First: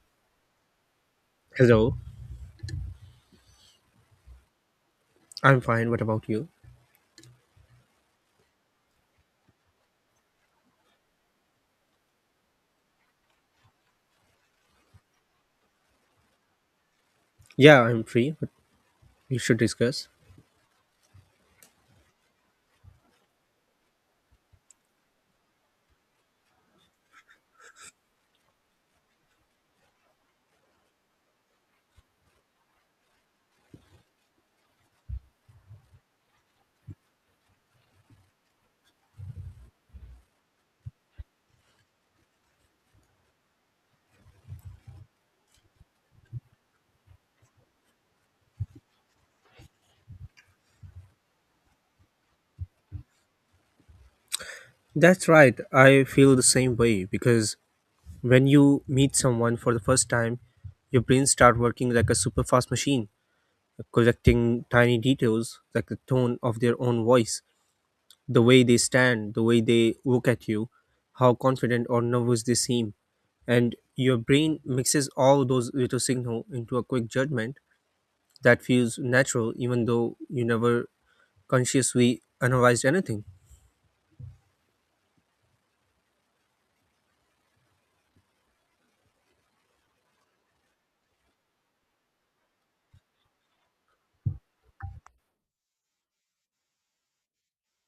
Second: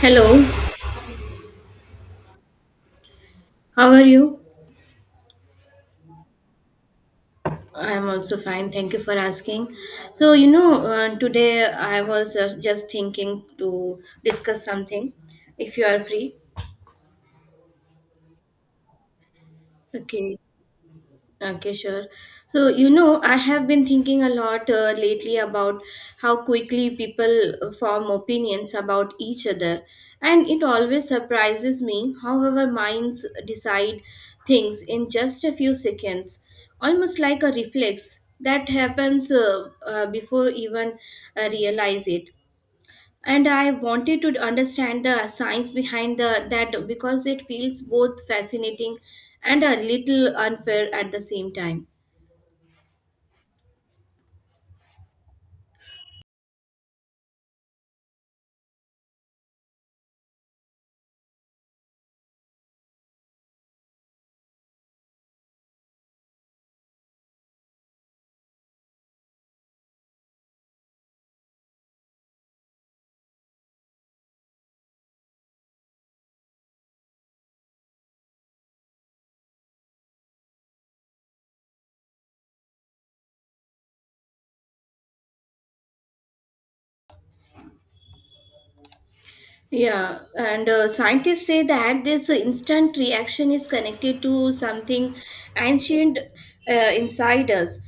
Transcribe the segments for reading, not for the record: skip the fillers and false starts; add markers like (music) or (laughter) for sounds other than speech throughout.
Hello, Hello, how are you? I'm fine. What about you? I am also fine. Thank you for asking. So, today I was just thinking to discuss something if you are free. Yeah, I'm free, but we should discuss. Okay. Okay, sure. So, I have been thinking a lot lately about how quickly people form opinions about each other. And it always surprises me how our minds decide things in just a few seconds, almost like a reflex that happens before even realize it. And I wanted to understand the science behind that because it feels both fascinating and a little unfair at the same time. That's right. I feel the same way because when you meet someone for the first time, your brain start working like a super fast machine, collecting tiny details like the tone of their own voice, the way they stand, the way they look at you, how confident or nervous they seem. And your brain mixes all those little signal into a quick judgment that feels natural even though you never consciously analyzed anything. Yeah, and scientists say that this instant reaction is connected to something ancient, inside us,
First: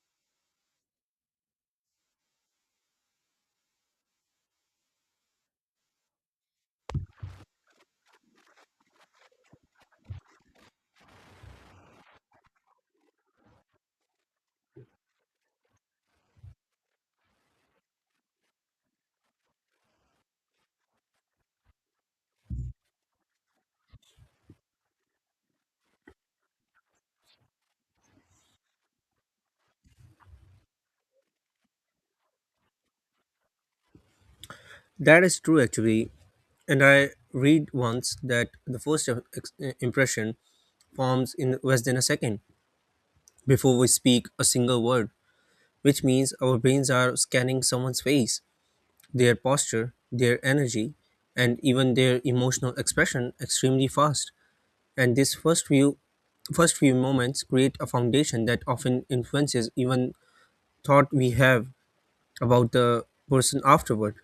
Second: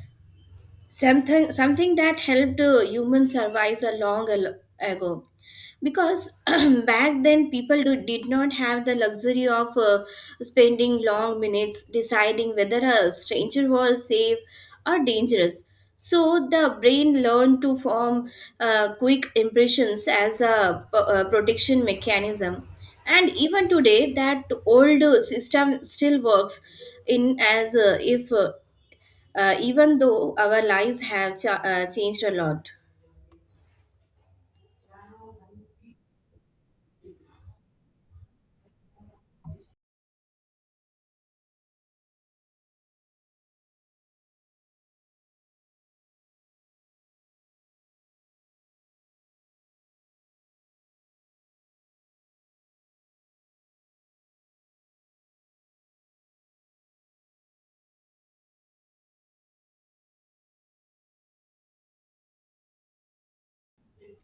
something that helped humans survive a long ago, because (clears throat) back then people did not have the luxury of spending long minutes deciding whether a stranger was safe or dangerous. So the brain learned to form quick impressions as a protection mechanism. And even today that old system still works in as if even though our lives have changed a lot. That is true, actually. And I read once that the first im- ex- eh, impression forms in less than a second before we speak a single word, which means our brains are scanning someone's face, their posture, their energy, and even their emotional expression extremely fast. And first few moments create a foundation that often influences even thought we have about the person afterward.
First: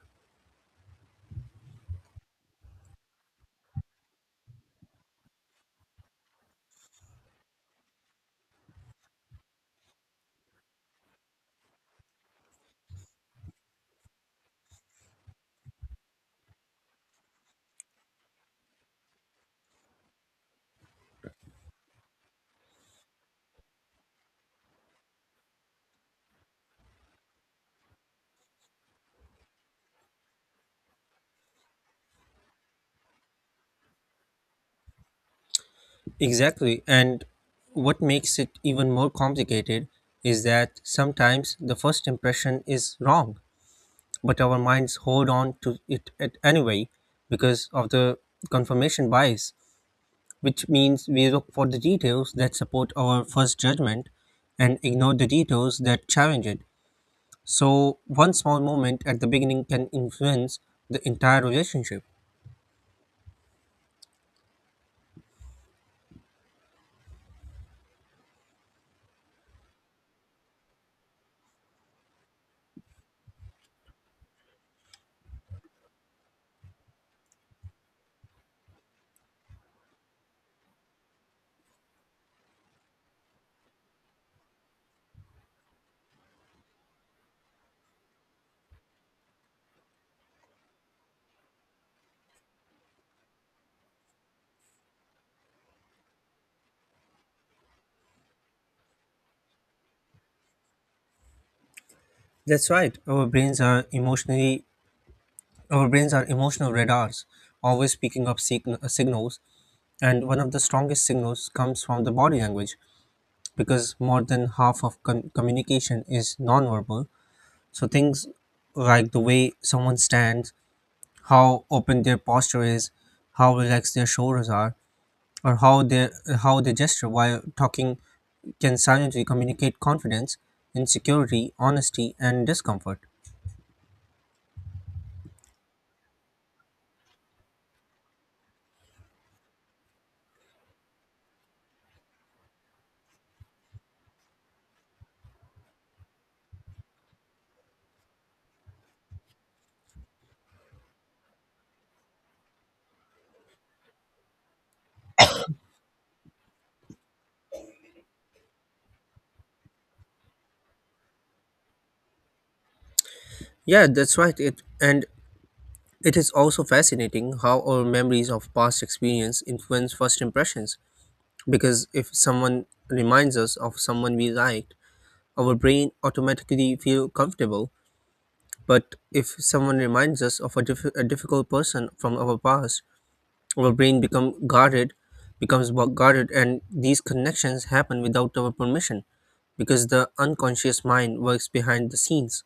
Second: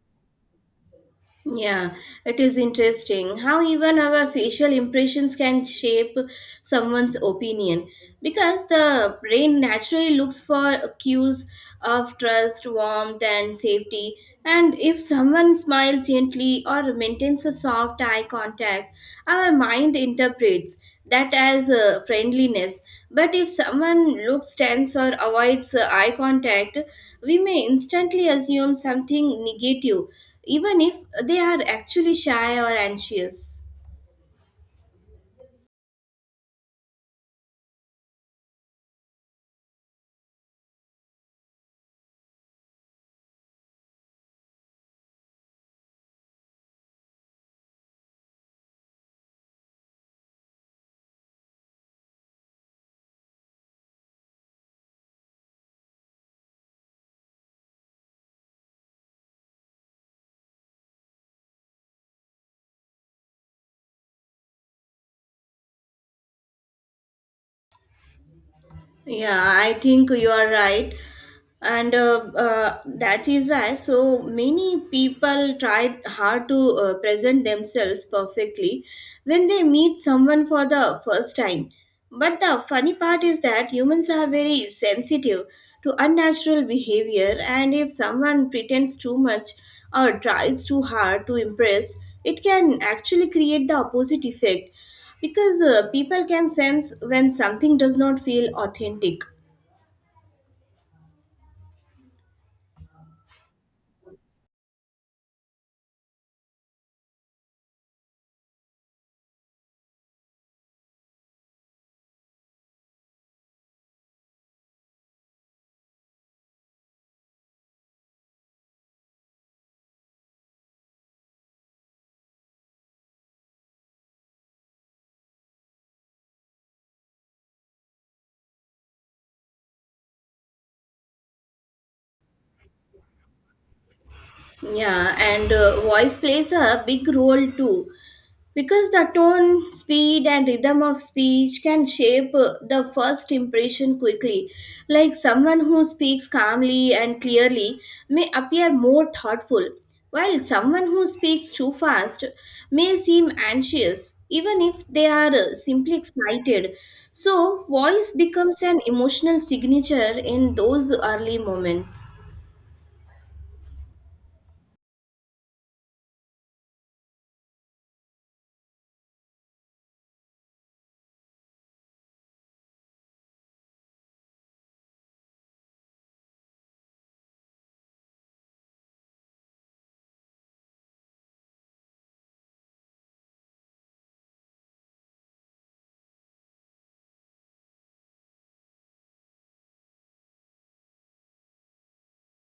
Yeah, it is interesting how even our facial impressions can shape someone's opinion because the brain naturally looks for cues of trust, warmth, and safety. And if someone smiles gently or maintains a soft eye contact, our mind interprets that as friendliness. But if someone looks tense or avoids eye contact, we may instantly assume something negative even if they are actually shy or anxious. Exactly. And what makes it even more complicated is that sometimes the first impression is wrong, but our minds hold on to it at anyway because of the confirmation bias, which means we look for the details that support our first judgment and ignore the details that challenge it. So, one small moment at the beginning can influence the entire relationship. Yeah, I think you are right. And that is why so many people try hard to present themselves perfectly when they meet someone for the first time. But the funny part is that humans are very sensitive to unnatural behavior, and if someone pretends too much or tries too hard to impress, it can actually create the opposite effect because people can sense when something does not feel authentic. That's right. Our brains are emotional radars, always picking up signals, and one of the strongest signals comes from the body language because more than half of communication is nonverbal. So, things like the way someone stands, how open their posture is, how relaxed their shoulders are, or how they gesture while talking can silently communicate confidence, insecurity, honesty, and discomfort. Yeah, and voice plays a big role too because the tone, speed, and rhythm of speech can shape the first impression quickly. Like someone who speaks calmly and clearly may appear more thoughtful, while someone who speaks too fast may seem anxious, even if they are simply excited. So, voice becomes an emotional signature in those early moments. Yeah, that's right. It is also fascinating how our memories of past experience influence first impressions, because if someone reminds us of someone we liked, our brain automatically feel comfortable. But if someone reminds us of a difficult person from our past, our brain become guarded, becomes guarded, and these connections happen without our permission because the unconscious mind works behind the scenes.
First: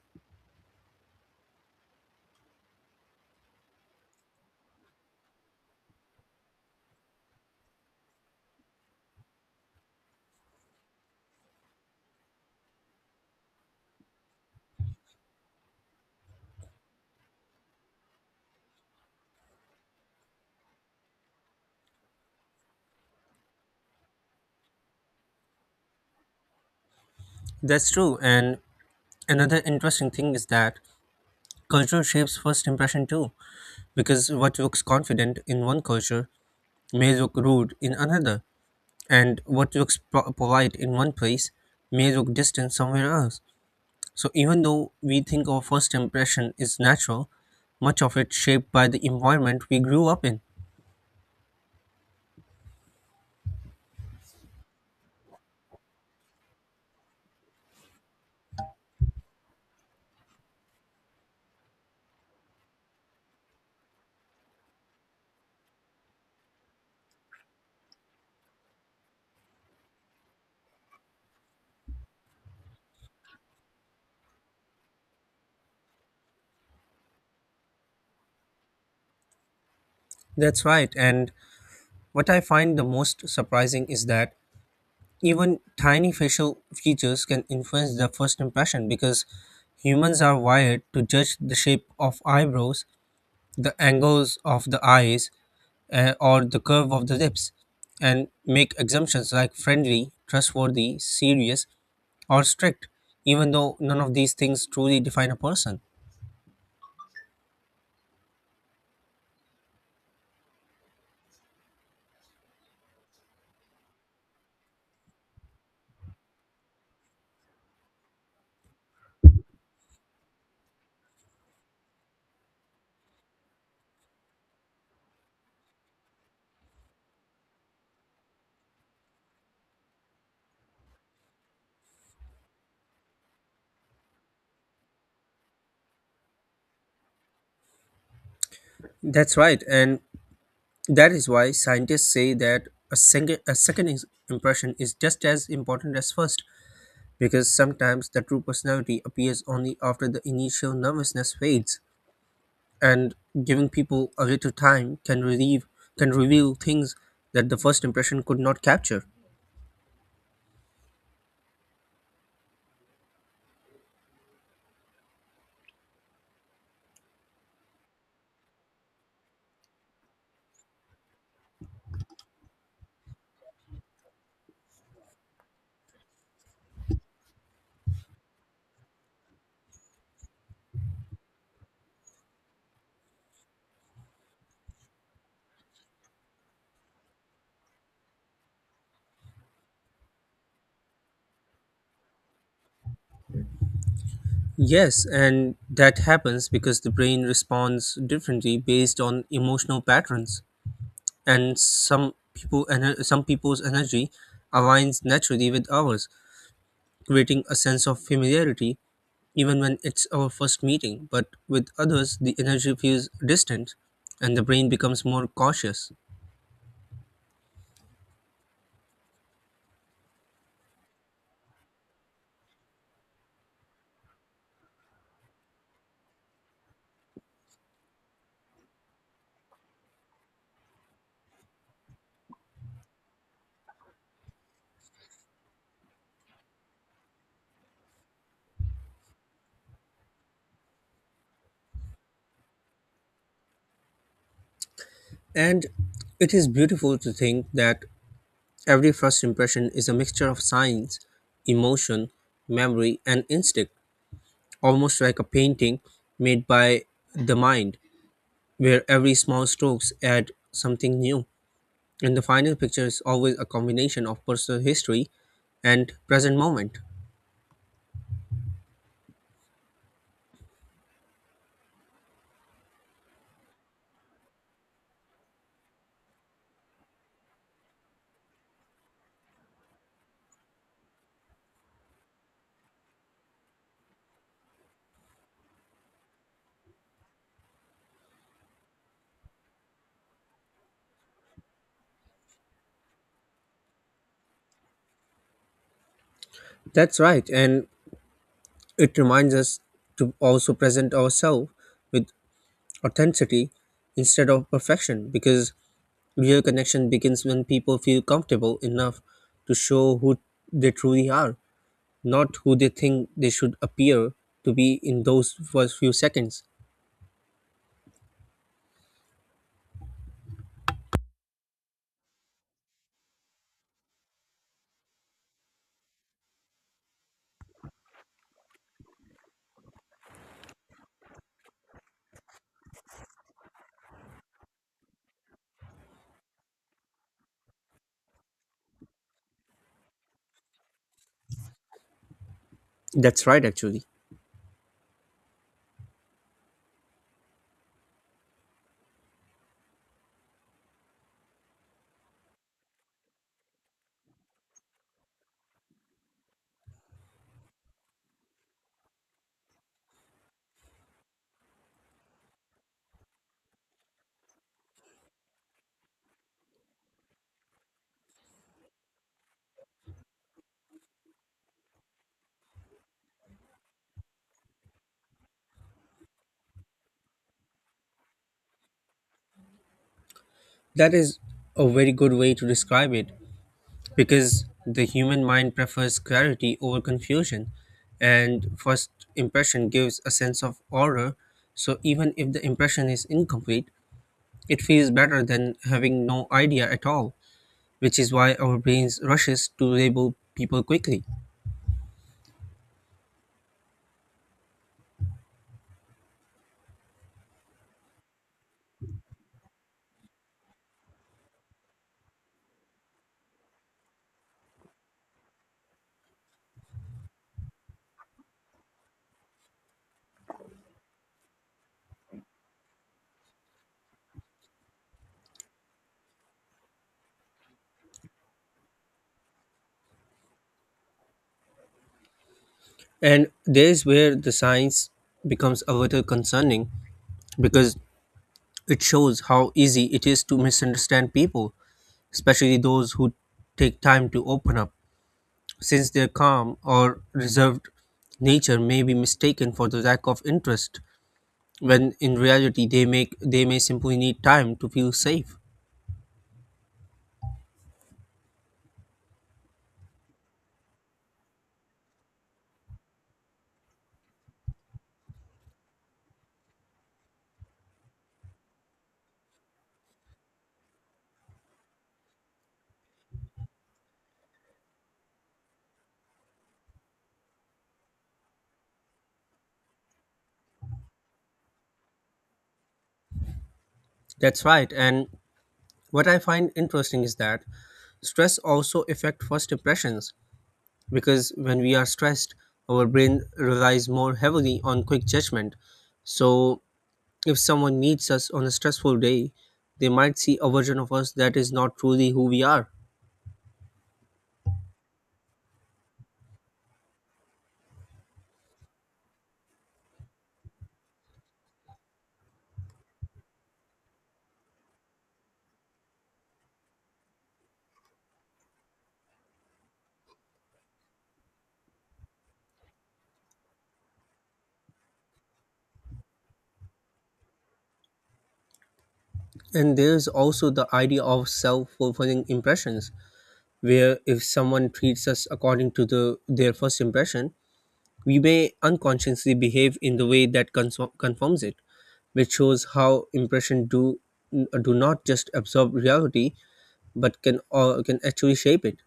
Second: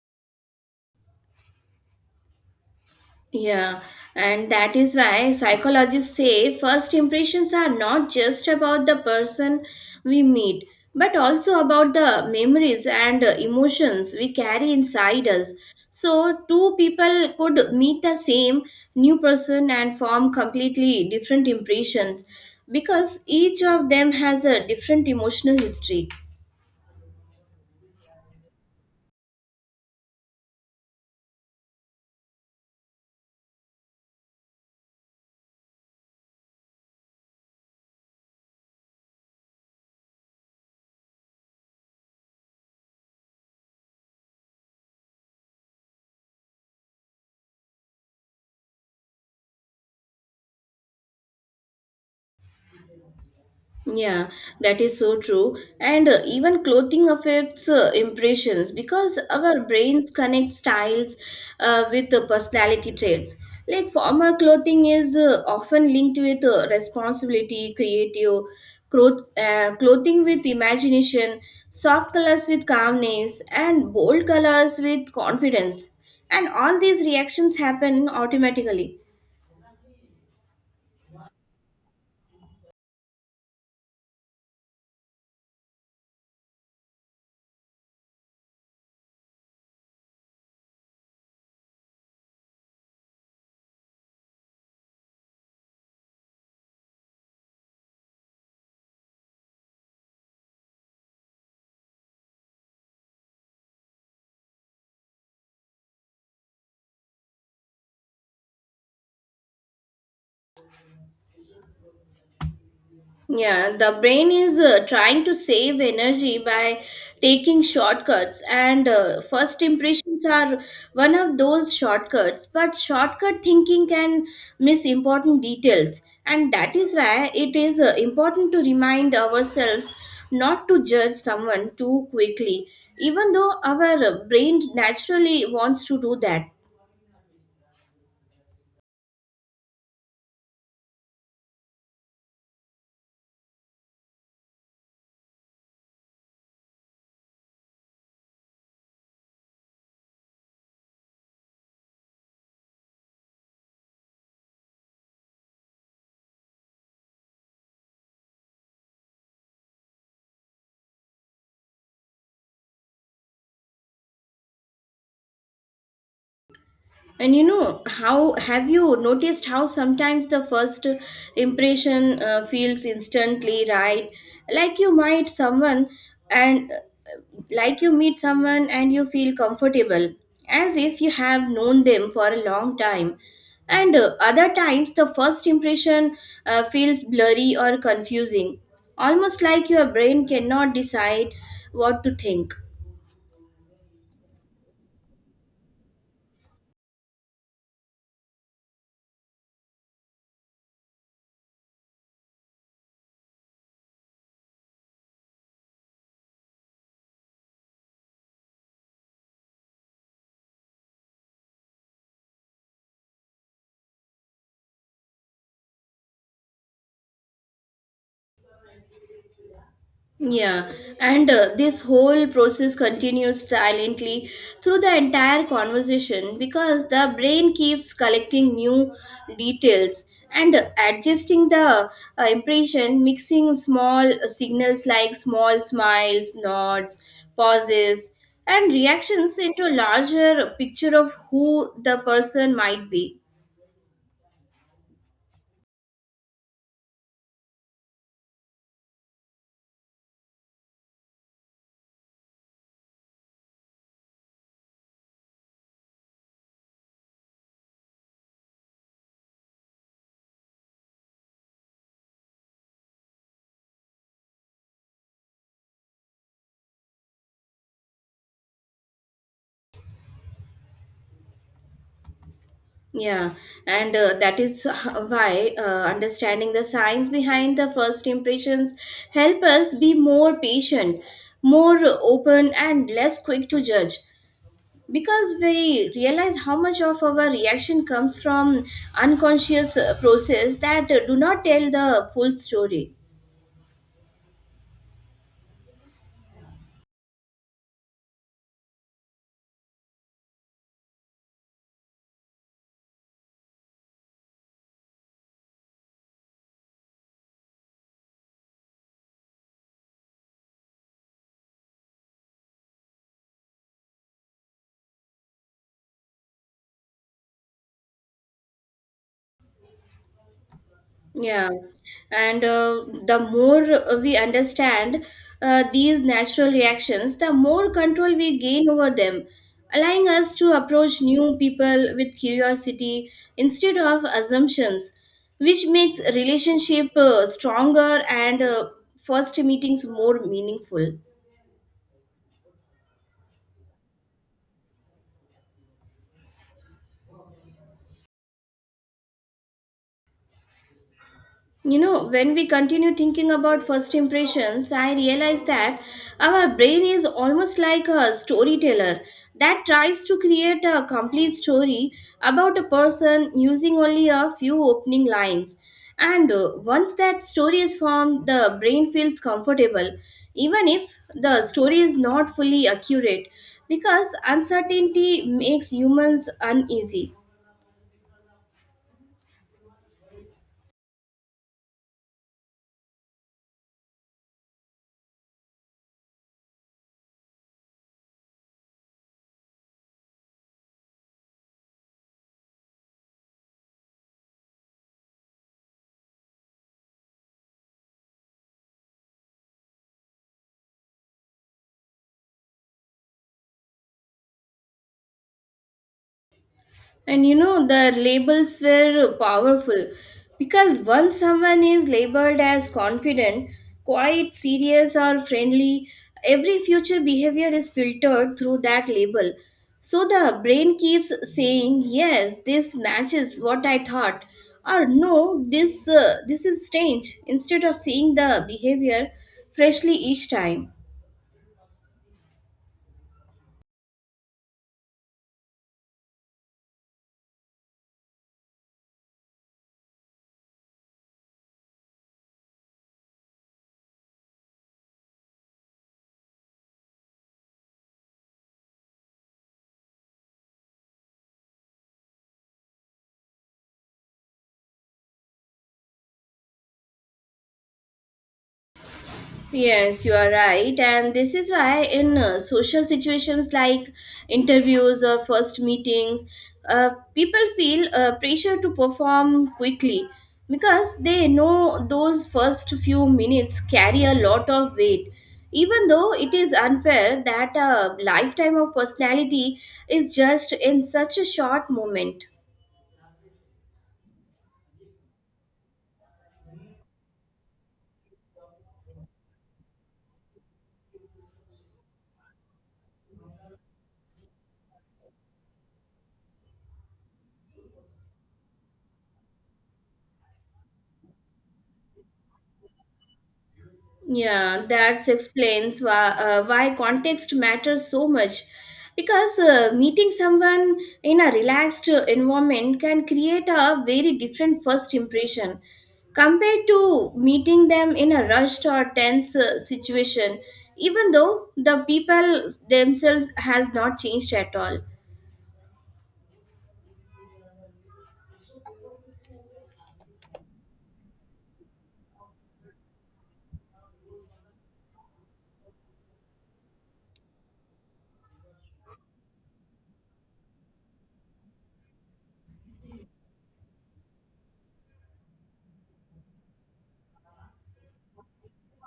Yeah, and that is why psychologists say first impressions are not just about the person we meet, but also about the memories and emotions we carry inside us. So, two people could meet the same new person and form completely different impressions because each of them has a different emotional history. That's true. And another interesting thing is that culture shapes first impression too, because what looks confident in one culture may look rude in another, and what looks polite in one place may look distant somewhere else. So, even though we think our first impression is natural, much of it shaped by the environment we grew up in. Yeah, that is so true. And even clothing affects impressions because our brains connect styles with the personality traits. Like formal clothing is often linked with responsibility, creative growth, clothing with imagination, soft colors with calmness, and bold colors with confidence. And all these reactions happen automatically. That's right, and what I find the most surprising is that even tiny facial features can influence the first impression because humans are wired to judge the shape of eyebrows, the angles of the eyes, or the curve of the lips and make assumptions like friendly, trustworthy, serious, or strict, even though none of these things truly define a person. Yeah, the brain is trying to save energy by taking shortcuts, and first impressions are one of those shortcuts. But shortcut thinking can miss important details, and that is why it is important to remind ourselves not to judge someone too quickly, even though our brain naturally wants to do that. That's right, and that is why scientists say that a second impression is just as important as first, because sometimes the true personality appears only after the initial nervousness fades, and giving people a little time can reveal things that the first impression could not capture. And how have you noticed how sometimes the first impression feels instantly right? Like you might someone and uh, like you meet someone and you feel comfortable as if you have known them for a long time. And other times the first impression feels blurry or confusing, almost like your brain cannot decide what to think. Yes, and that happens because the brain responds differently based on emotional patterns, and some people's energy aligns naturally with ours, creating a sense of familiarity even when it's our first meeting. But with others, the energy feels distant, and the brain becomes more cautious. Yeah, and this whole process continues silently through the entire conversation because the brain keeps collecting new details and adjusting the impression, mixing small signals like small smiles, nods, pauses, and reactions into a larger picture of who the person might be. And it is beautiful to think that every first impression is a mixture of science, emotion, memory, and instinct almost like a painting made by the mind, where every small strokes add something new. And the final picture is always a combination of personal history and present moment. Yeah, and that is (laughs) why understanding the science behind the first impressions help us be more patient, more open and less quick to judge because we realize how much of our reaction comes from unconscious process that do not tell the full story. That's right, and it reminds us to also present ourselves with authenticity instead of perfection because real connection begins when people feel comfortable enough to show who they truly are, not who they think they should appear to be in those first few seconds. Yeah, and the more we understand these natural reactions, the more control we gain over them, allowing us to approach new people with curiosity instead of assumptions, which makes relationship stronger and first meetings more meaningful. That's right, actually. You know, when we continue thinking about first impressions, I realize that our brain is almost like a storyteller that tries to create a complete story about a person using only a few opening lines. And once that story is formed, the brain feels comfortable, even if the story is not fully accurate, because uncertainty makes humans uneasy. That is a very good way to describe it because the human mind prefers clarity over confusion, and first impression gives a sense of order. So, even if the impression is incomplete, it feels better than having no idea at all, which is why our brains rushes to label people quickly. And you know, the labels were powerful because once someone is labeled as confident, quiet, serious, or friendly, every future behavior is filtered through that label. So the brain keeps saying, "Yes, this matches what I thought," or "No, this is strange," instead of seeing the behavior freshly each time. And there's where the science becomes a little concerning because it shows how easy it is to misunderstand people especially those who take time to open up, since their calm or reserved nature may be mistaken for the lack of interest when in reality they may simply need time to feel safe. Yes, you are right. And this is why, in social situations like interviews or first meetings, uh, people feel pressure to perform quickly because they know those first few minutes carry a lot of weight. Even though it is unfair that a lifetime of personality is just in such a short moment. That's right. And what I find interesting is that stress also affect first impressions because when we are stressed our brain relies more heavily on quick judgment so if someone meets us on a stressful day they might see a version of us that is not truly who we are. Yeah, that explains why context matters so much. Because meeting someone in a relaxed environment can create a very different first impression compared to meeting them in a rushed or tense situation, even though the people themselves has not changed at all. And there's also the idea of self-fulfilling impressions, where if someone treats us according to the their first impression, we may unconsciously behave in the way that confirms it, which shows how impression do do not just absorb reality but can actually shape it.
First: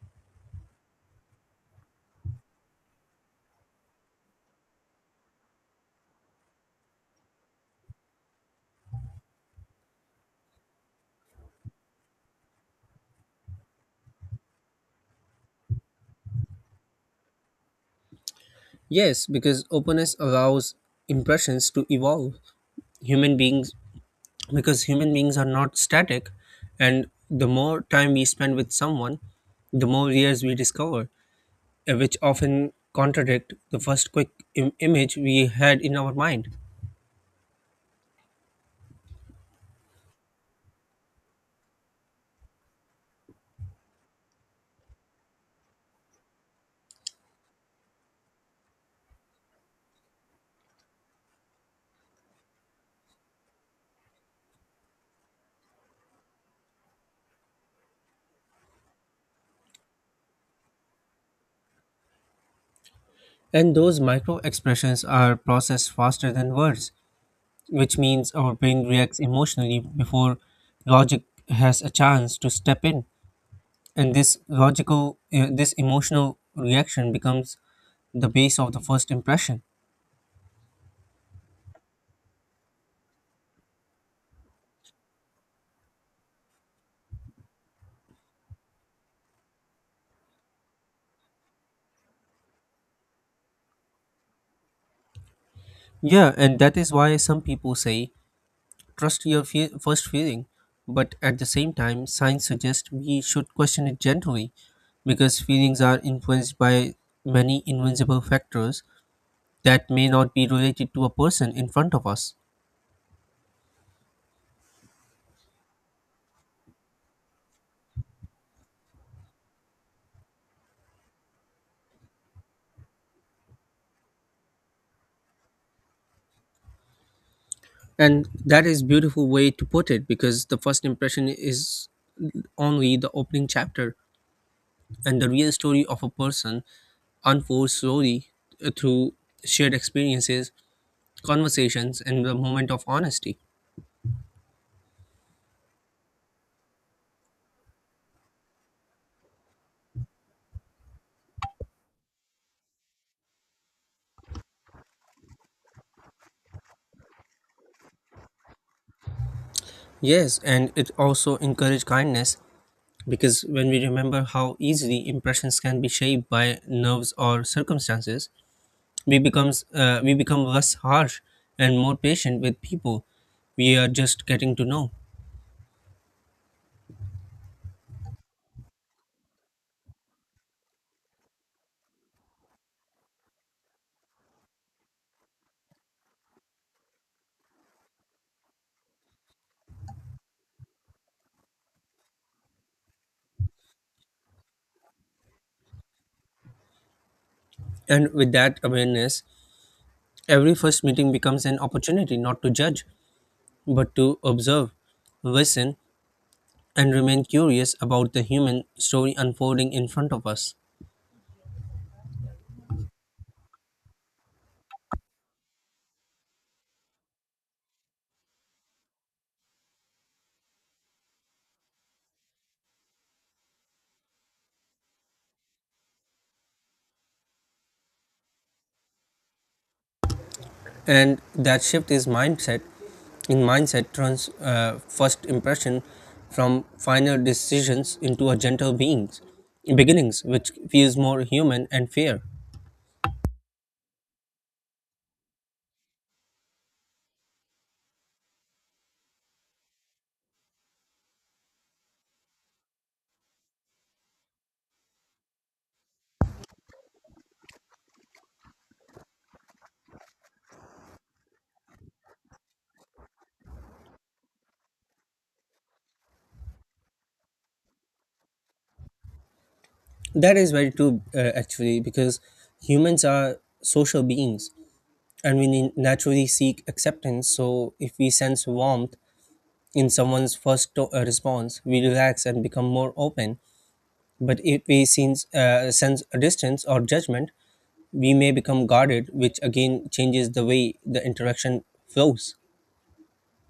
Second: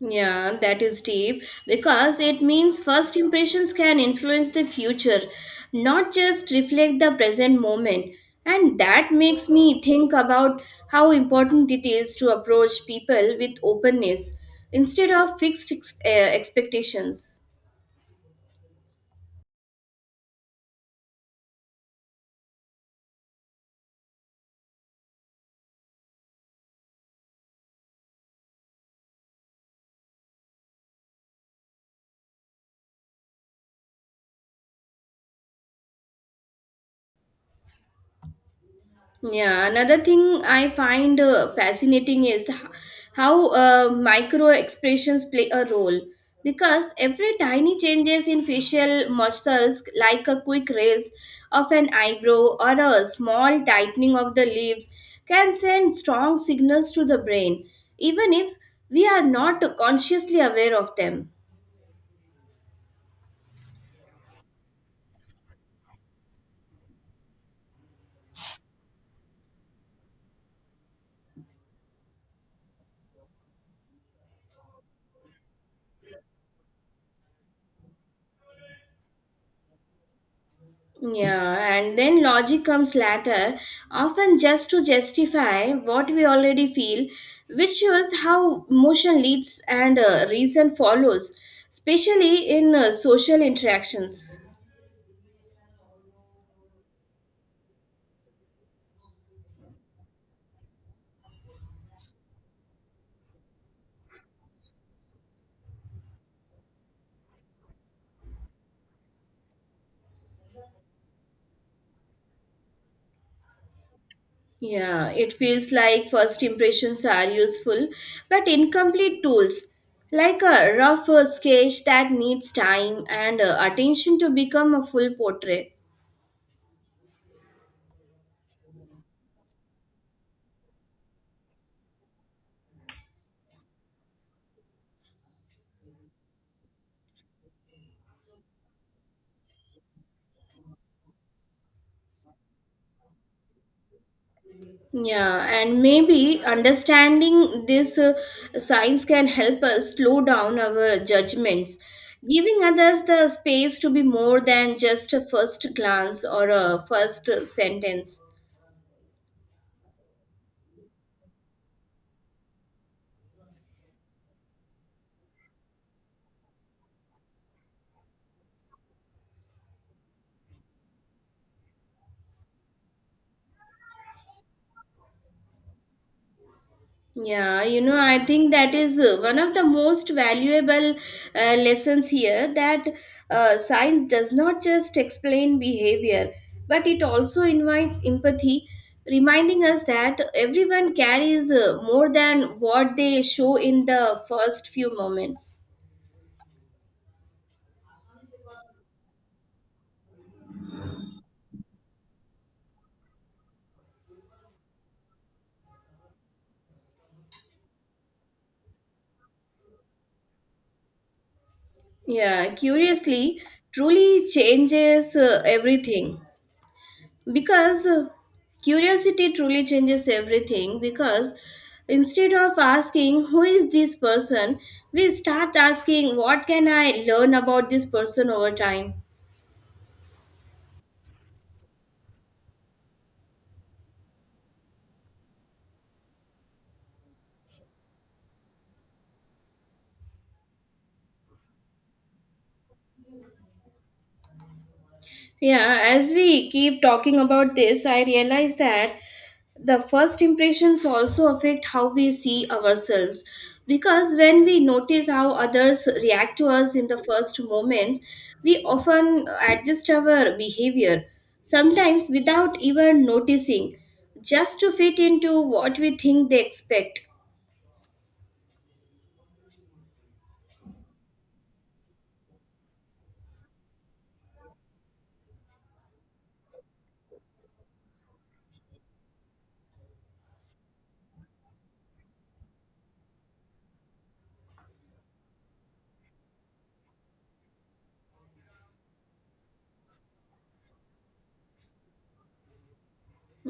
Yeah, that is deep because it means first impressions can influence the future, not just reflect the present moment. And that makes me think about how important it is to approach people with openness instead of fixed expectations. Yes, because openness allows impressions to evolve. Human beings because human beings are not static and the more time we spend with someone, the more layers we discover. Which often contradict the first quick image we had in our mind. Yeah, another thing I find fascinating is how micro expressions play a role because every tiny changes in facial muscles, like a quick raise of an eyebrow or a small tightening of the lips, can send strong signals to the brain, even if we are not consciously aware of them. And those micro expressions are processed faster than words, which means our brain reacts emotionally before logic has a chance to step in. And this this emotional reaction becomes the base of the first impression. Yeah, and then logic comes later, often just to justify what we already feel, which shows how emotion leads and reason follows, especially in social interactions. Yeah, and that is why some people say trust your first feeling, but at the same time, science suggests we should question it gently because feelings are influenced by many invisible factors that may not be related to a person in front of us. Yeah, it feels like first impressions are useful but incomplete tools, like a rough sketch that needs time and attention to become a full portrait. And that is beautiful way to put it because the first impression is only the opening chapter and the real story of a person unfolds slowly through shared experiences, conversations, and the moment of honesty. Yeah, and maybe understanding this science can help us slow down our judgments, giving others the space to be more than just a first glance or a first sentence. Yes, and it also encourages kindness because when we remember how easily impressions can be shaped by nerves or circumstances, we become less harsh and more patient with people we are just getting to know. Yeah, you know, I think that is one of the most valuable lessons here that science does not just explain behavior, but it also invites empathy, reminding us that everyone carries more than what they show in the first few moments. And with that awareness, every first meeting becomes an opportunity not to judge but to observe, listen, and remain curious about the human story unfolding in front of us. Yeah, curiously, truly changes everything. Because Curiosity truly changes everything because instead of asking who is this person, we start asking what can I learn about this person over time. And that shift is mindset in mindset turns first impression from final decisions into a gentle beings beginnings which feels more human and fair. Yeah, as we keep talking about this, I realize that the first impressions also affect how we see ourselves. Because when we notice how others react to us in the first moments, we often adjust our behavior, sometimes without even noticing, just to fit into what we think they expect. That is very true, actually because humans are social beings and we naturally seek acceptance so if we sense warmth in someone's response we relax and become more open but if we sense a distance or judgment we may become guarded, which again changes the way the interaction flows.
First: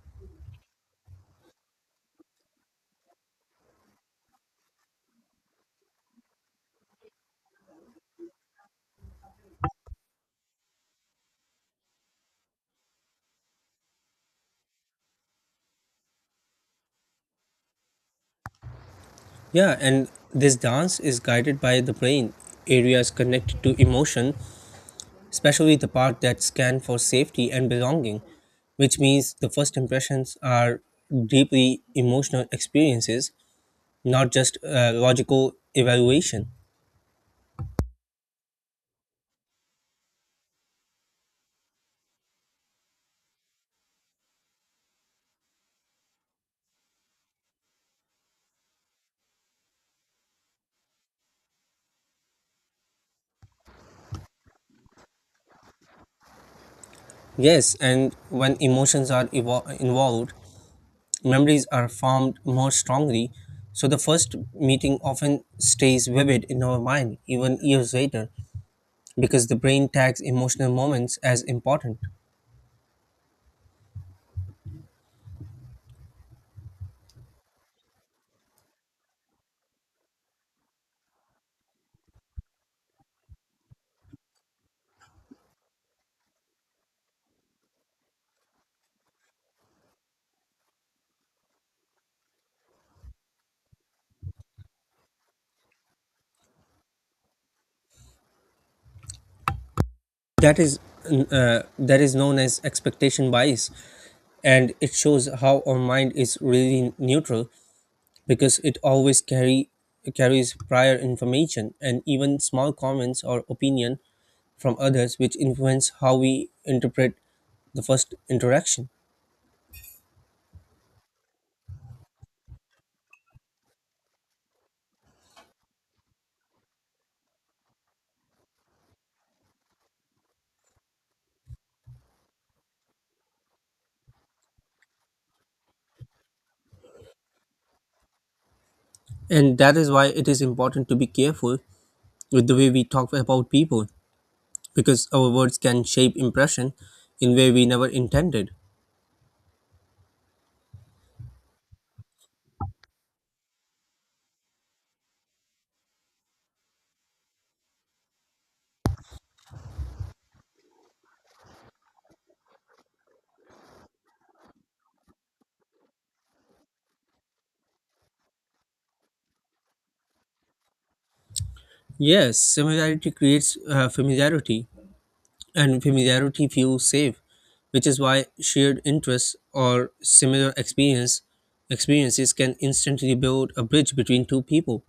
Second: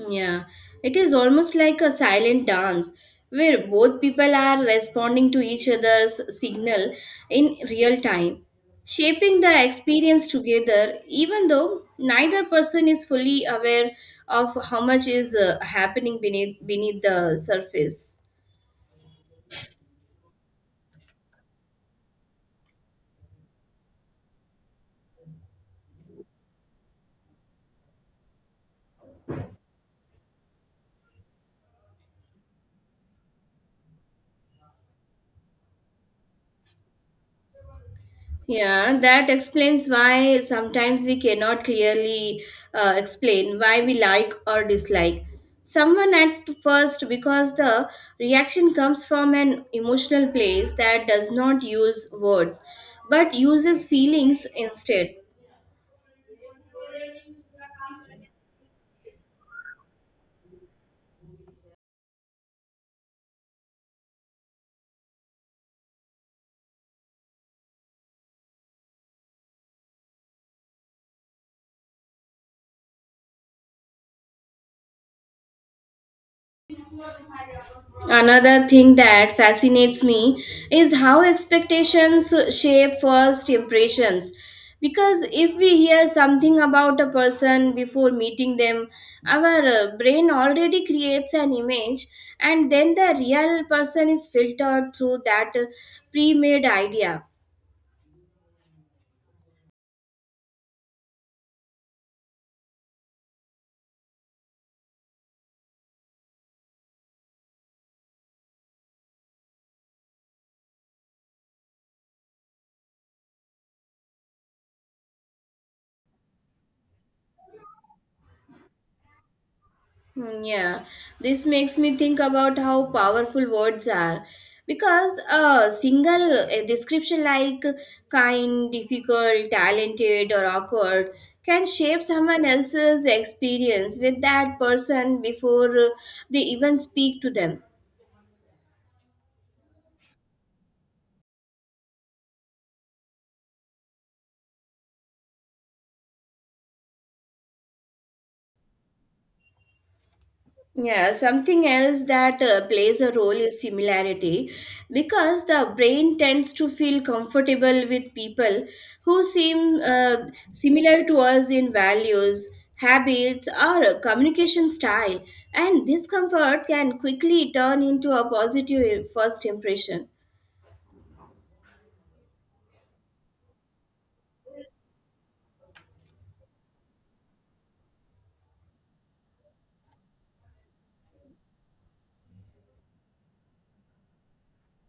Yeah, it is almost like a silent dance where both people are responding to each other's signal in real time, shaping the experience together, even though neither person is fully aware of how much is happening beneath the surface. Yeah, and this dance is guided by the brain, areas connected to emotion, especially the part that scan for safety and belonging, which means the first impressions are deeply emotional experiences, not just logical evaluation. Yeah, that explains why sometimes we cannot clearly explain why we like or dislike someone at first because the reaction comes from an emotional place that does not use words but uses feelings instead. Yes, and when emotions are involved, memories are formed more strongly, so the first meeting often stays vivid in our mind even years later because the brain tags emotional moments as important. Another thing that fascinates me is how expectations shape first impressions. Because if we hear something about a person before meeting them, our brain already creates an image, and then the real person is filtered through that pre made idea. That is that is known as expectation bias, and it shows how our mind is really neutral because it always carry carries prior information and even small comments or opinion from others which influence how we interpret the first interaction. Hmm. Yeah, this makes me think about how powerful words are because a single description like kind, difficult, talented, or awkward can shape someone else's experience with that person before they even speak to them. And that is why it is important to be careful with the way we talk about people, because our words can shape impression in way we never intended. Yeah, something else that plays a role is similarity because the brain tends to feel comfortable with people who seem similar to us in values, habits, or communication style, and discomfort can quickly turn into a positive first impression. Yes, similarity creates familiarity, and familiarity feels safe, which is why shared interests or similar experience experiences can instantly build a bridge between two people.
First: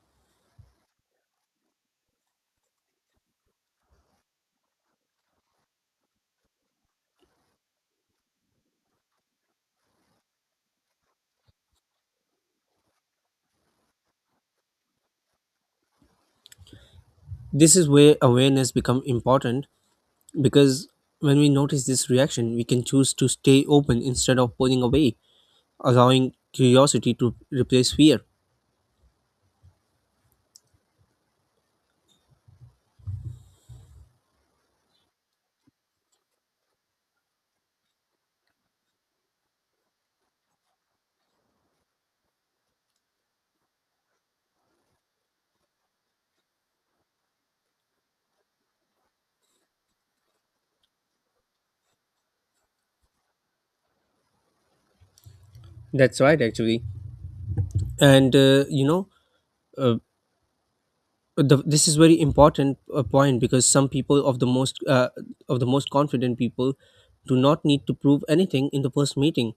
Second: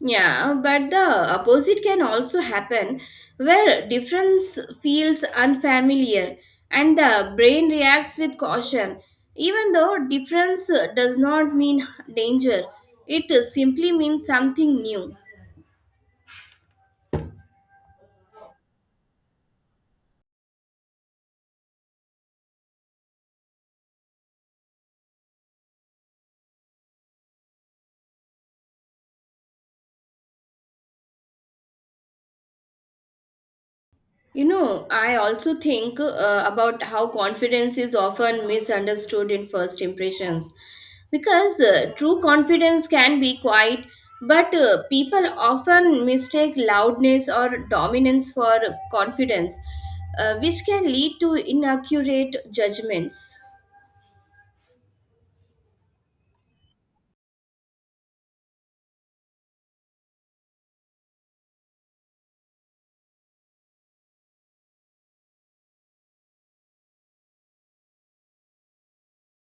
Yeah, but the opposite can also happen where difference feels unfamiliar and the brain reacts with caution. Even though difference does not mean danger, it simply means something new. This is where awareness becomes important because when we notice this reaction, we can choose to stay open instead of pulling away, allowing curiosity to replace fear. You know, I also think about how confidence is often misunderstood in first impressions because true confidence can be quiet, but people often mistake loudness or dominance for confidence, which can lead to inaccurate judgments. That's right, actually. And you know, uh, the, This is very important point because some people of the most confident people do not need to prove anything in the first meeting,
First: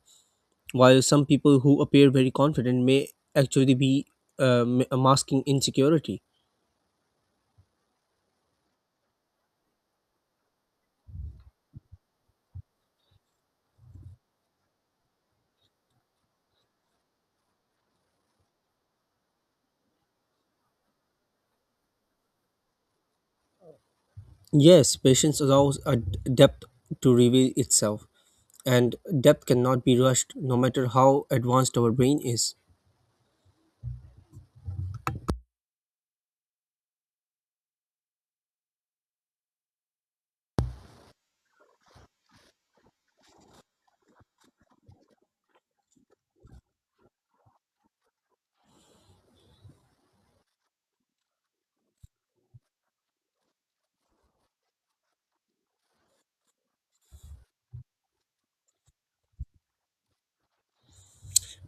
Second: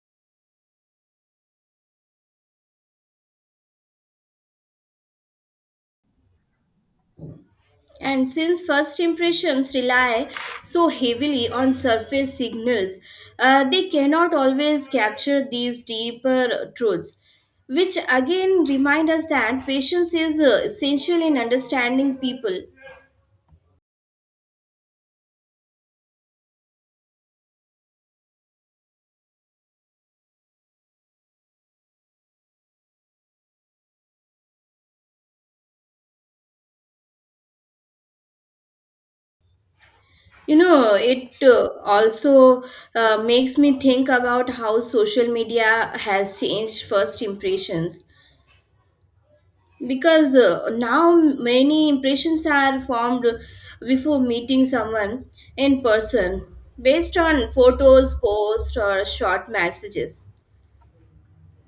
while some people who appear very confident may actually be masking insecurity. And since first impressions rely so heavily on surface signals, they cannot always capture these deeper truths, which again remind us that patience is essential in understanding people. Yes, patience allows a depth to reveal itself, and depth cannot be rushed no matter how advanced our brain is. You know, it also makes me think about how social media has changed first impressions because now many impressions are formed before meeting someone in person, based on photos, posts, or short messages.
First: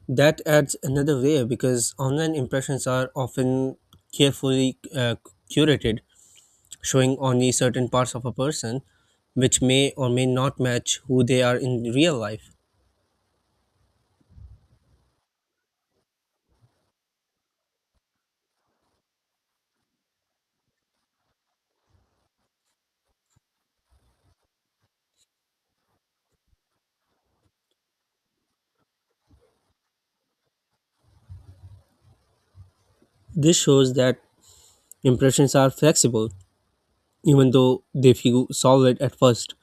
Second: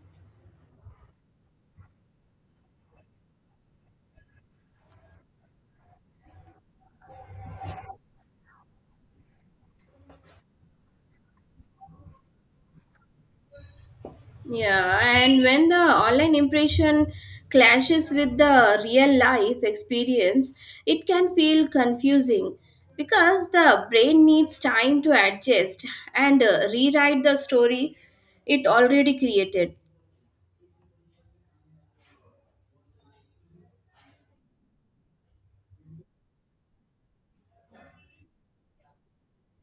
That adds another layer because online impressions are often carefully curated, showing only certain parts of a person, which may or may not match who they are in real life. Yeah, and when the online impression clashes with the real life experience, it can feel confusing because the brain needs time to adjust and rewrite the story it already created. This shows that impressions are flexible, even though they feel solid at first.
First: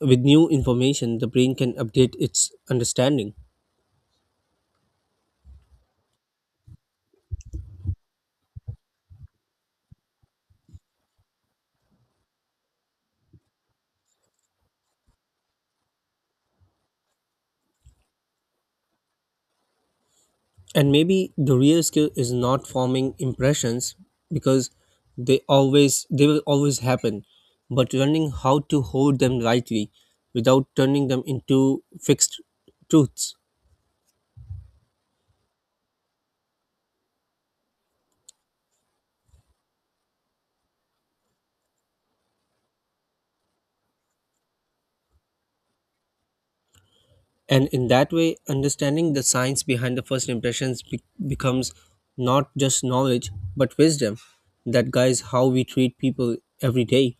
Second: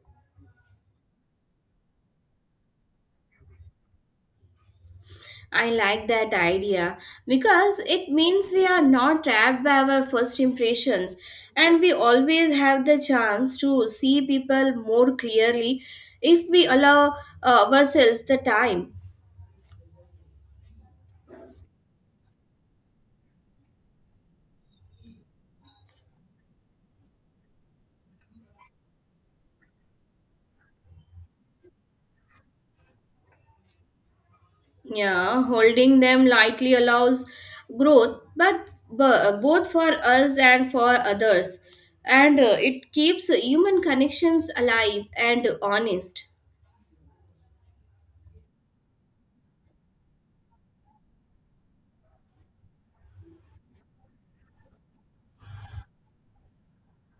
With new information, the brain can update its understanding. I like that idea because it means we are not trapped by our first impressions and we always have the chance to see people more clearly if we allow ourselves the time. And maybe the real skill is not forming impressions because they will always happen, but learning how to hold them rightly without turning them into fixed truths. Yeah, holding them lightly allows growth, but both for us and for others, and it keeps human connections alive and honest. And in that way, understanding the science behind the first impressions becomes not just knowledge but wisdom that guides how we treat people every day.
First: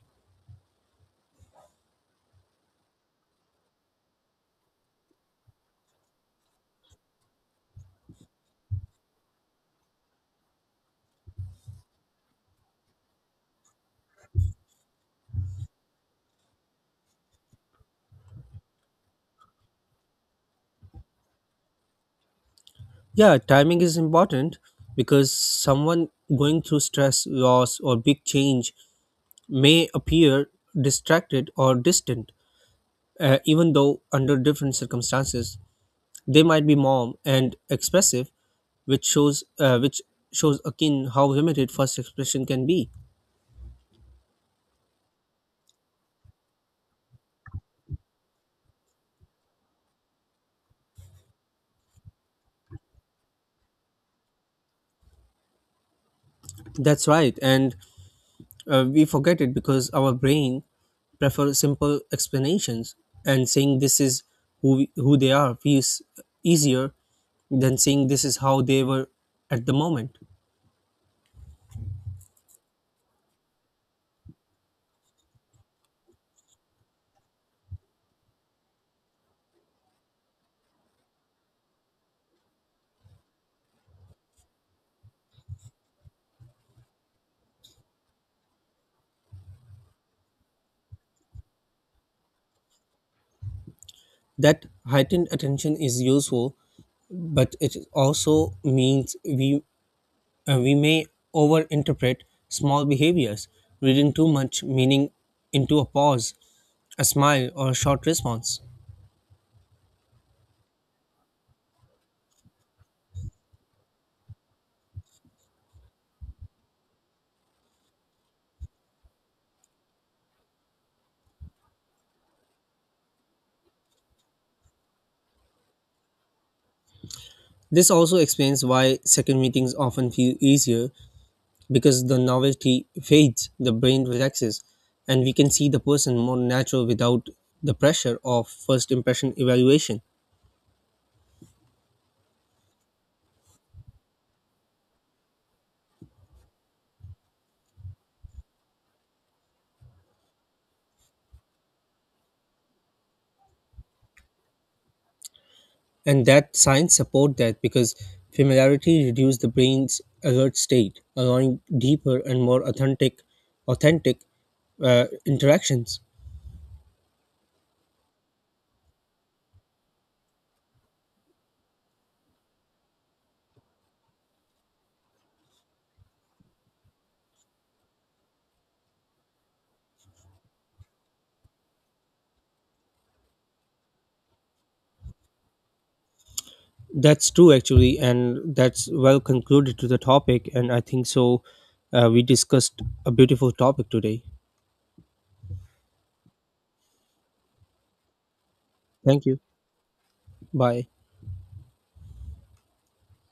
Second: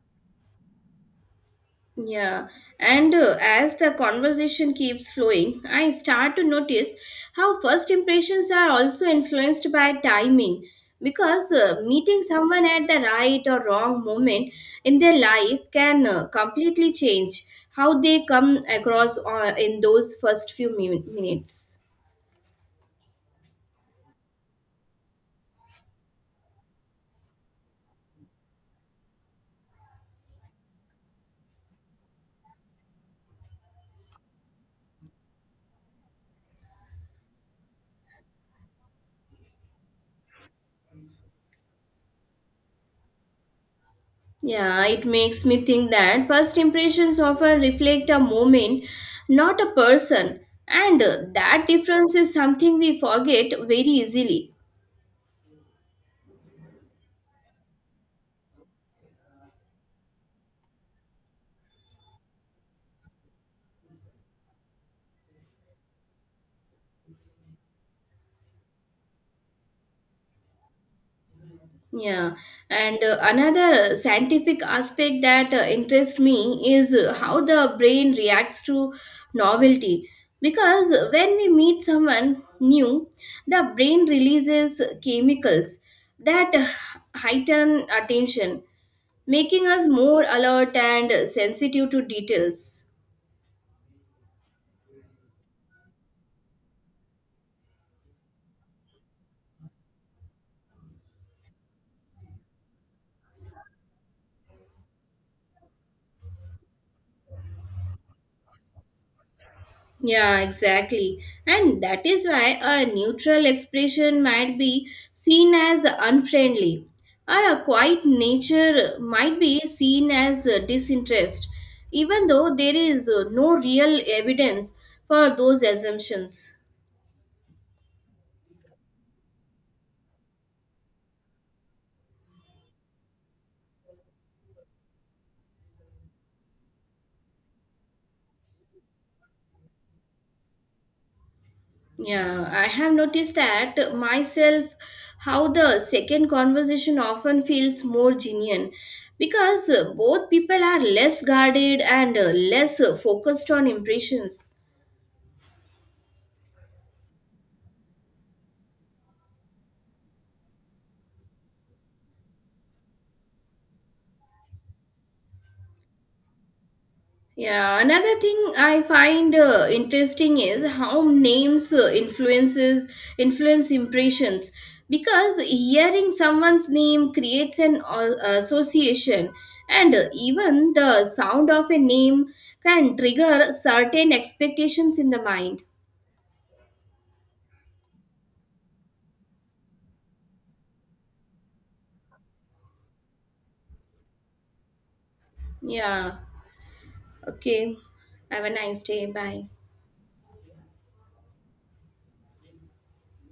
Yeah, and as the conversation keeps flowing, I start to notice how first impressions are also influenced by timing. Because meeting someone at the right or wrong moment in their life can completely change how they come across in those first few minutes. Yeah, timing is important because someone going through stress, loss, or big change may appear distracted or distant, even though under different circumstances. They might be warm and expressive, which shows akin how limited first expression can be. Yeah, it makes me think that first impressions often reflect a moment, not a person. And that difference is something we forget very easily. That's right, and we forget it because our brain prefers simple explanations, and saying this is who they are feels easier than saying this is how they were at the moment. Yeah, and another scientific aspect that interests me is how the brain reacts to novelty. Because when we meet someone new, the brain releases chemicals that heighten attention, making us more alert and sensitive to details. That heightened attention is useful but it also means we may overinterpret small behaviors, reading too much meaning into a pause, a smile, or a short response. Yeah, exactly. And that is why a neutral expression might be seen as unfriendly, or a quiet nature might be seen as disinterest, even though there is no real evidence for those assumptions. This also explains why second meetings often feel easier because the novelty fades, the brain relaxes, and we can see the person more natural without the pressure of first impression evaluation. Yeah, I have noticed that myself, how the second conversation often feels more genuine because both people are less guarded and less focused on impressions. And that science support that because familiarity reduces the brain's alert state allowing deeper and more authentic interactions. Yeah, another thing I find interesting is how names influence impressions because hearing someone's name creates an association and even the sound of a name can trigger certain expectations in the mind. That's true actually and that's well concluded to the topic and I think so we discussed a beautiful topic today. Yeah, okay. Have a nice day. Thank you. Bye. Bye.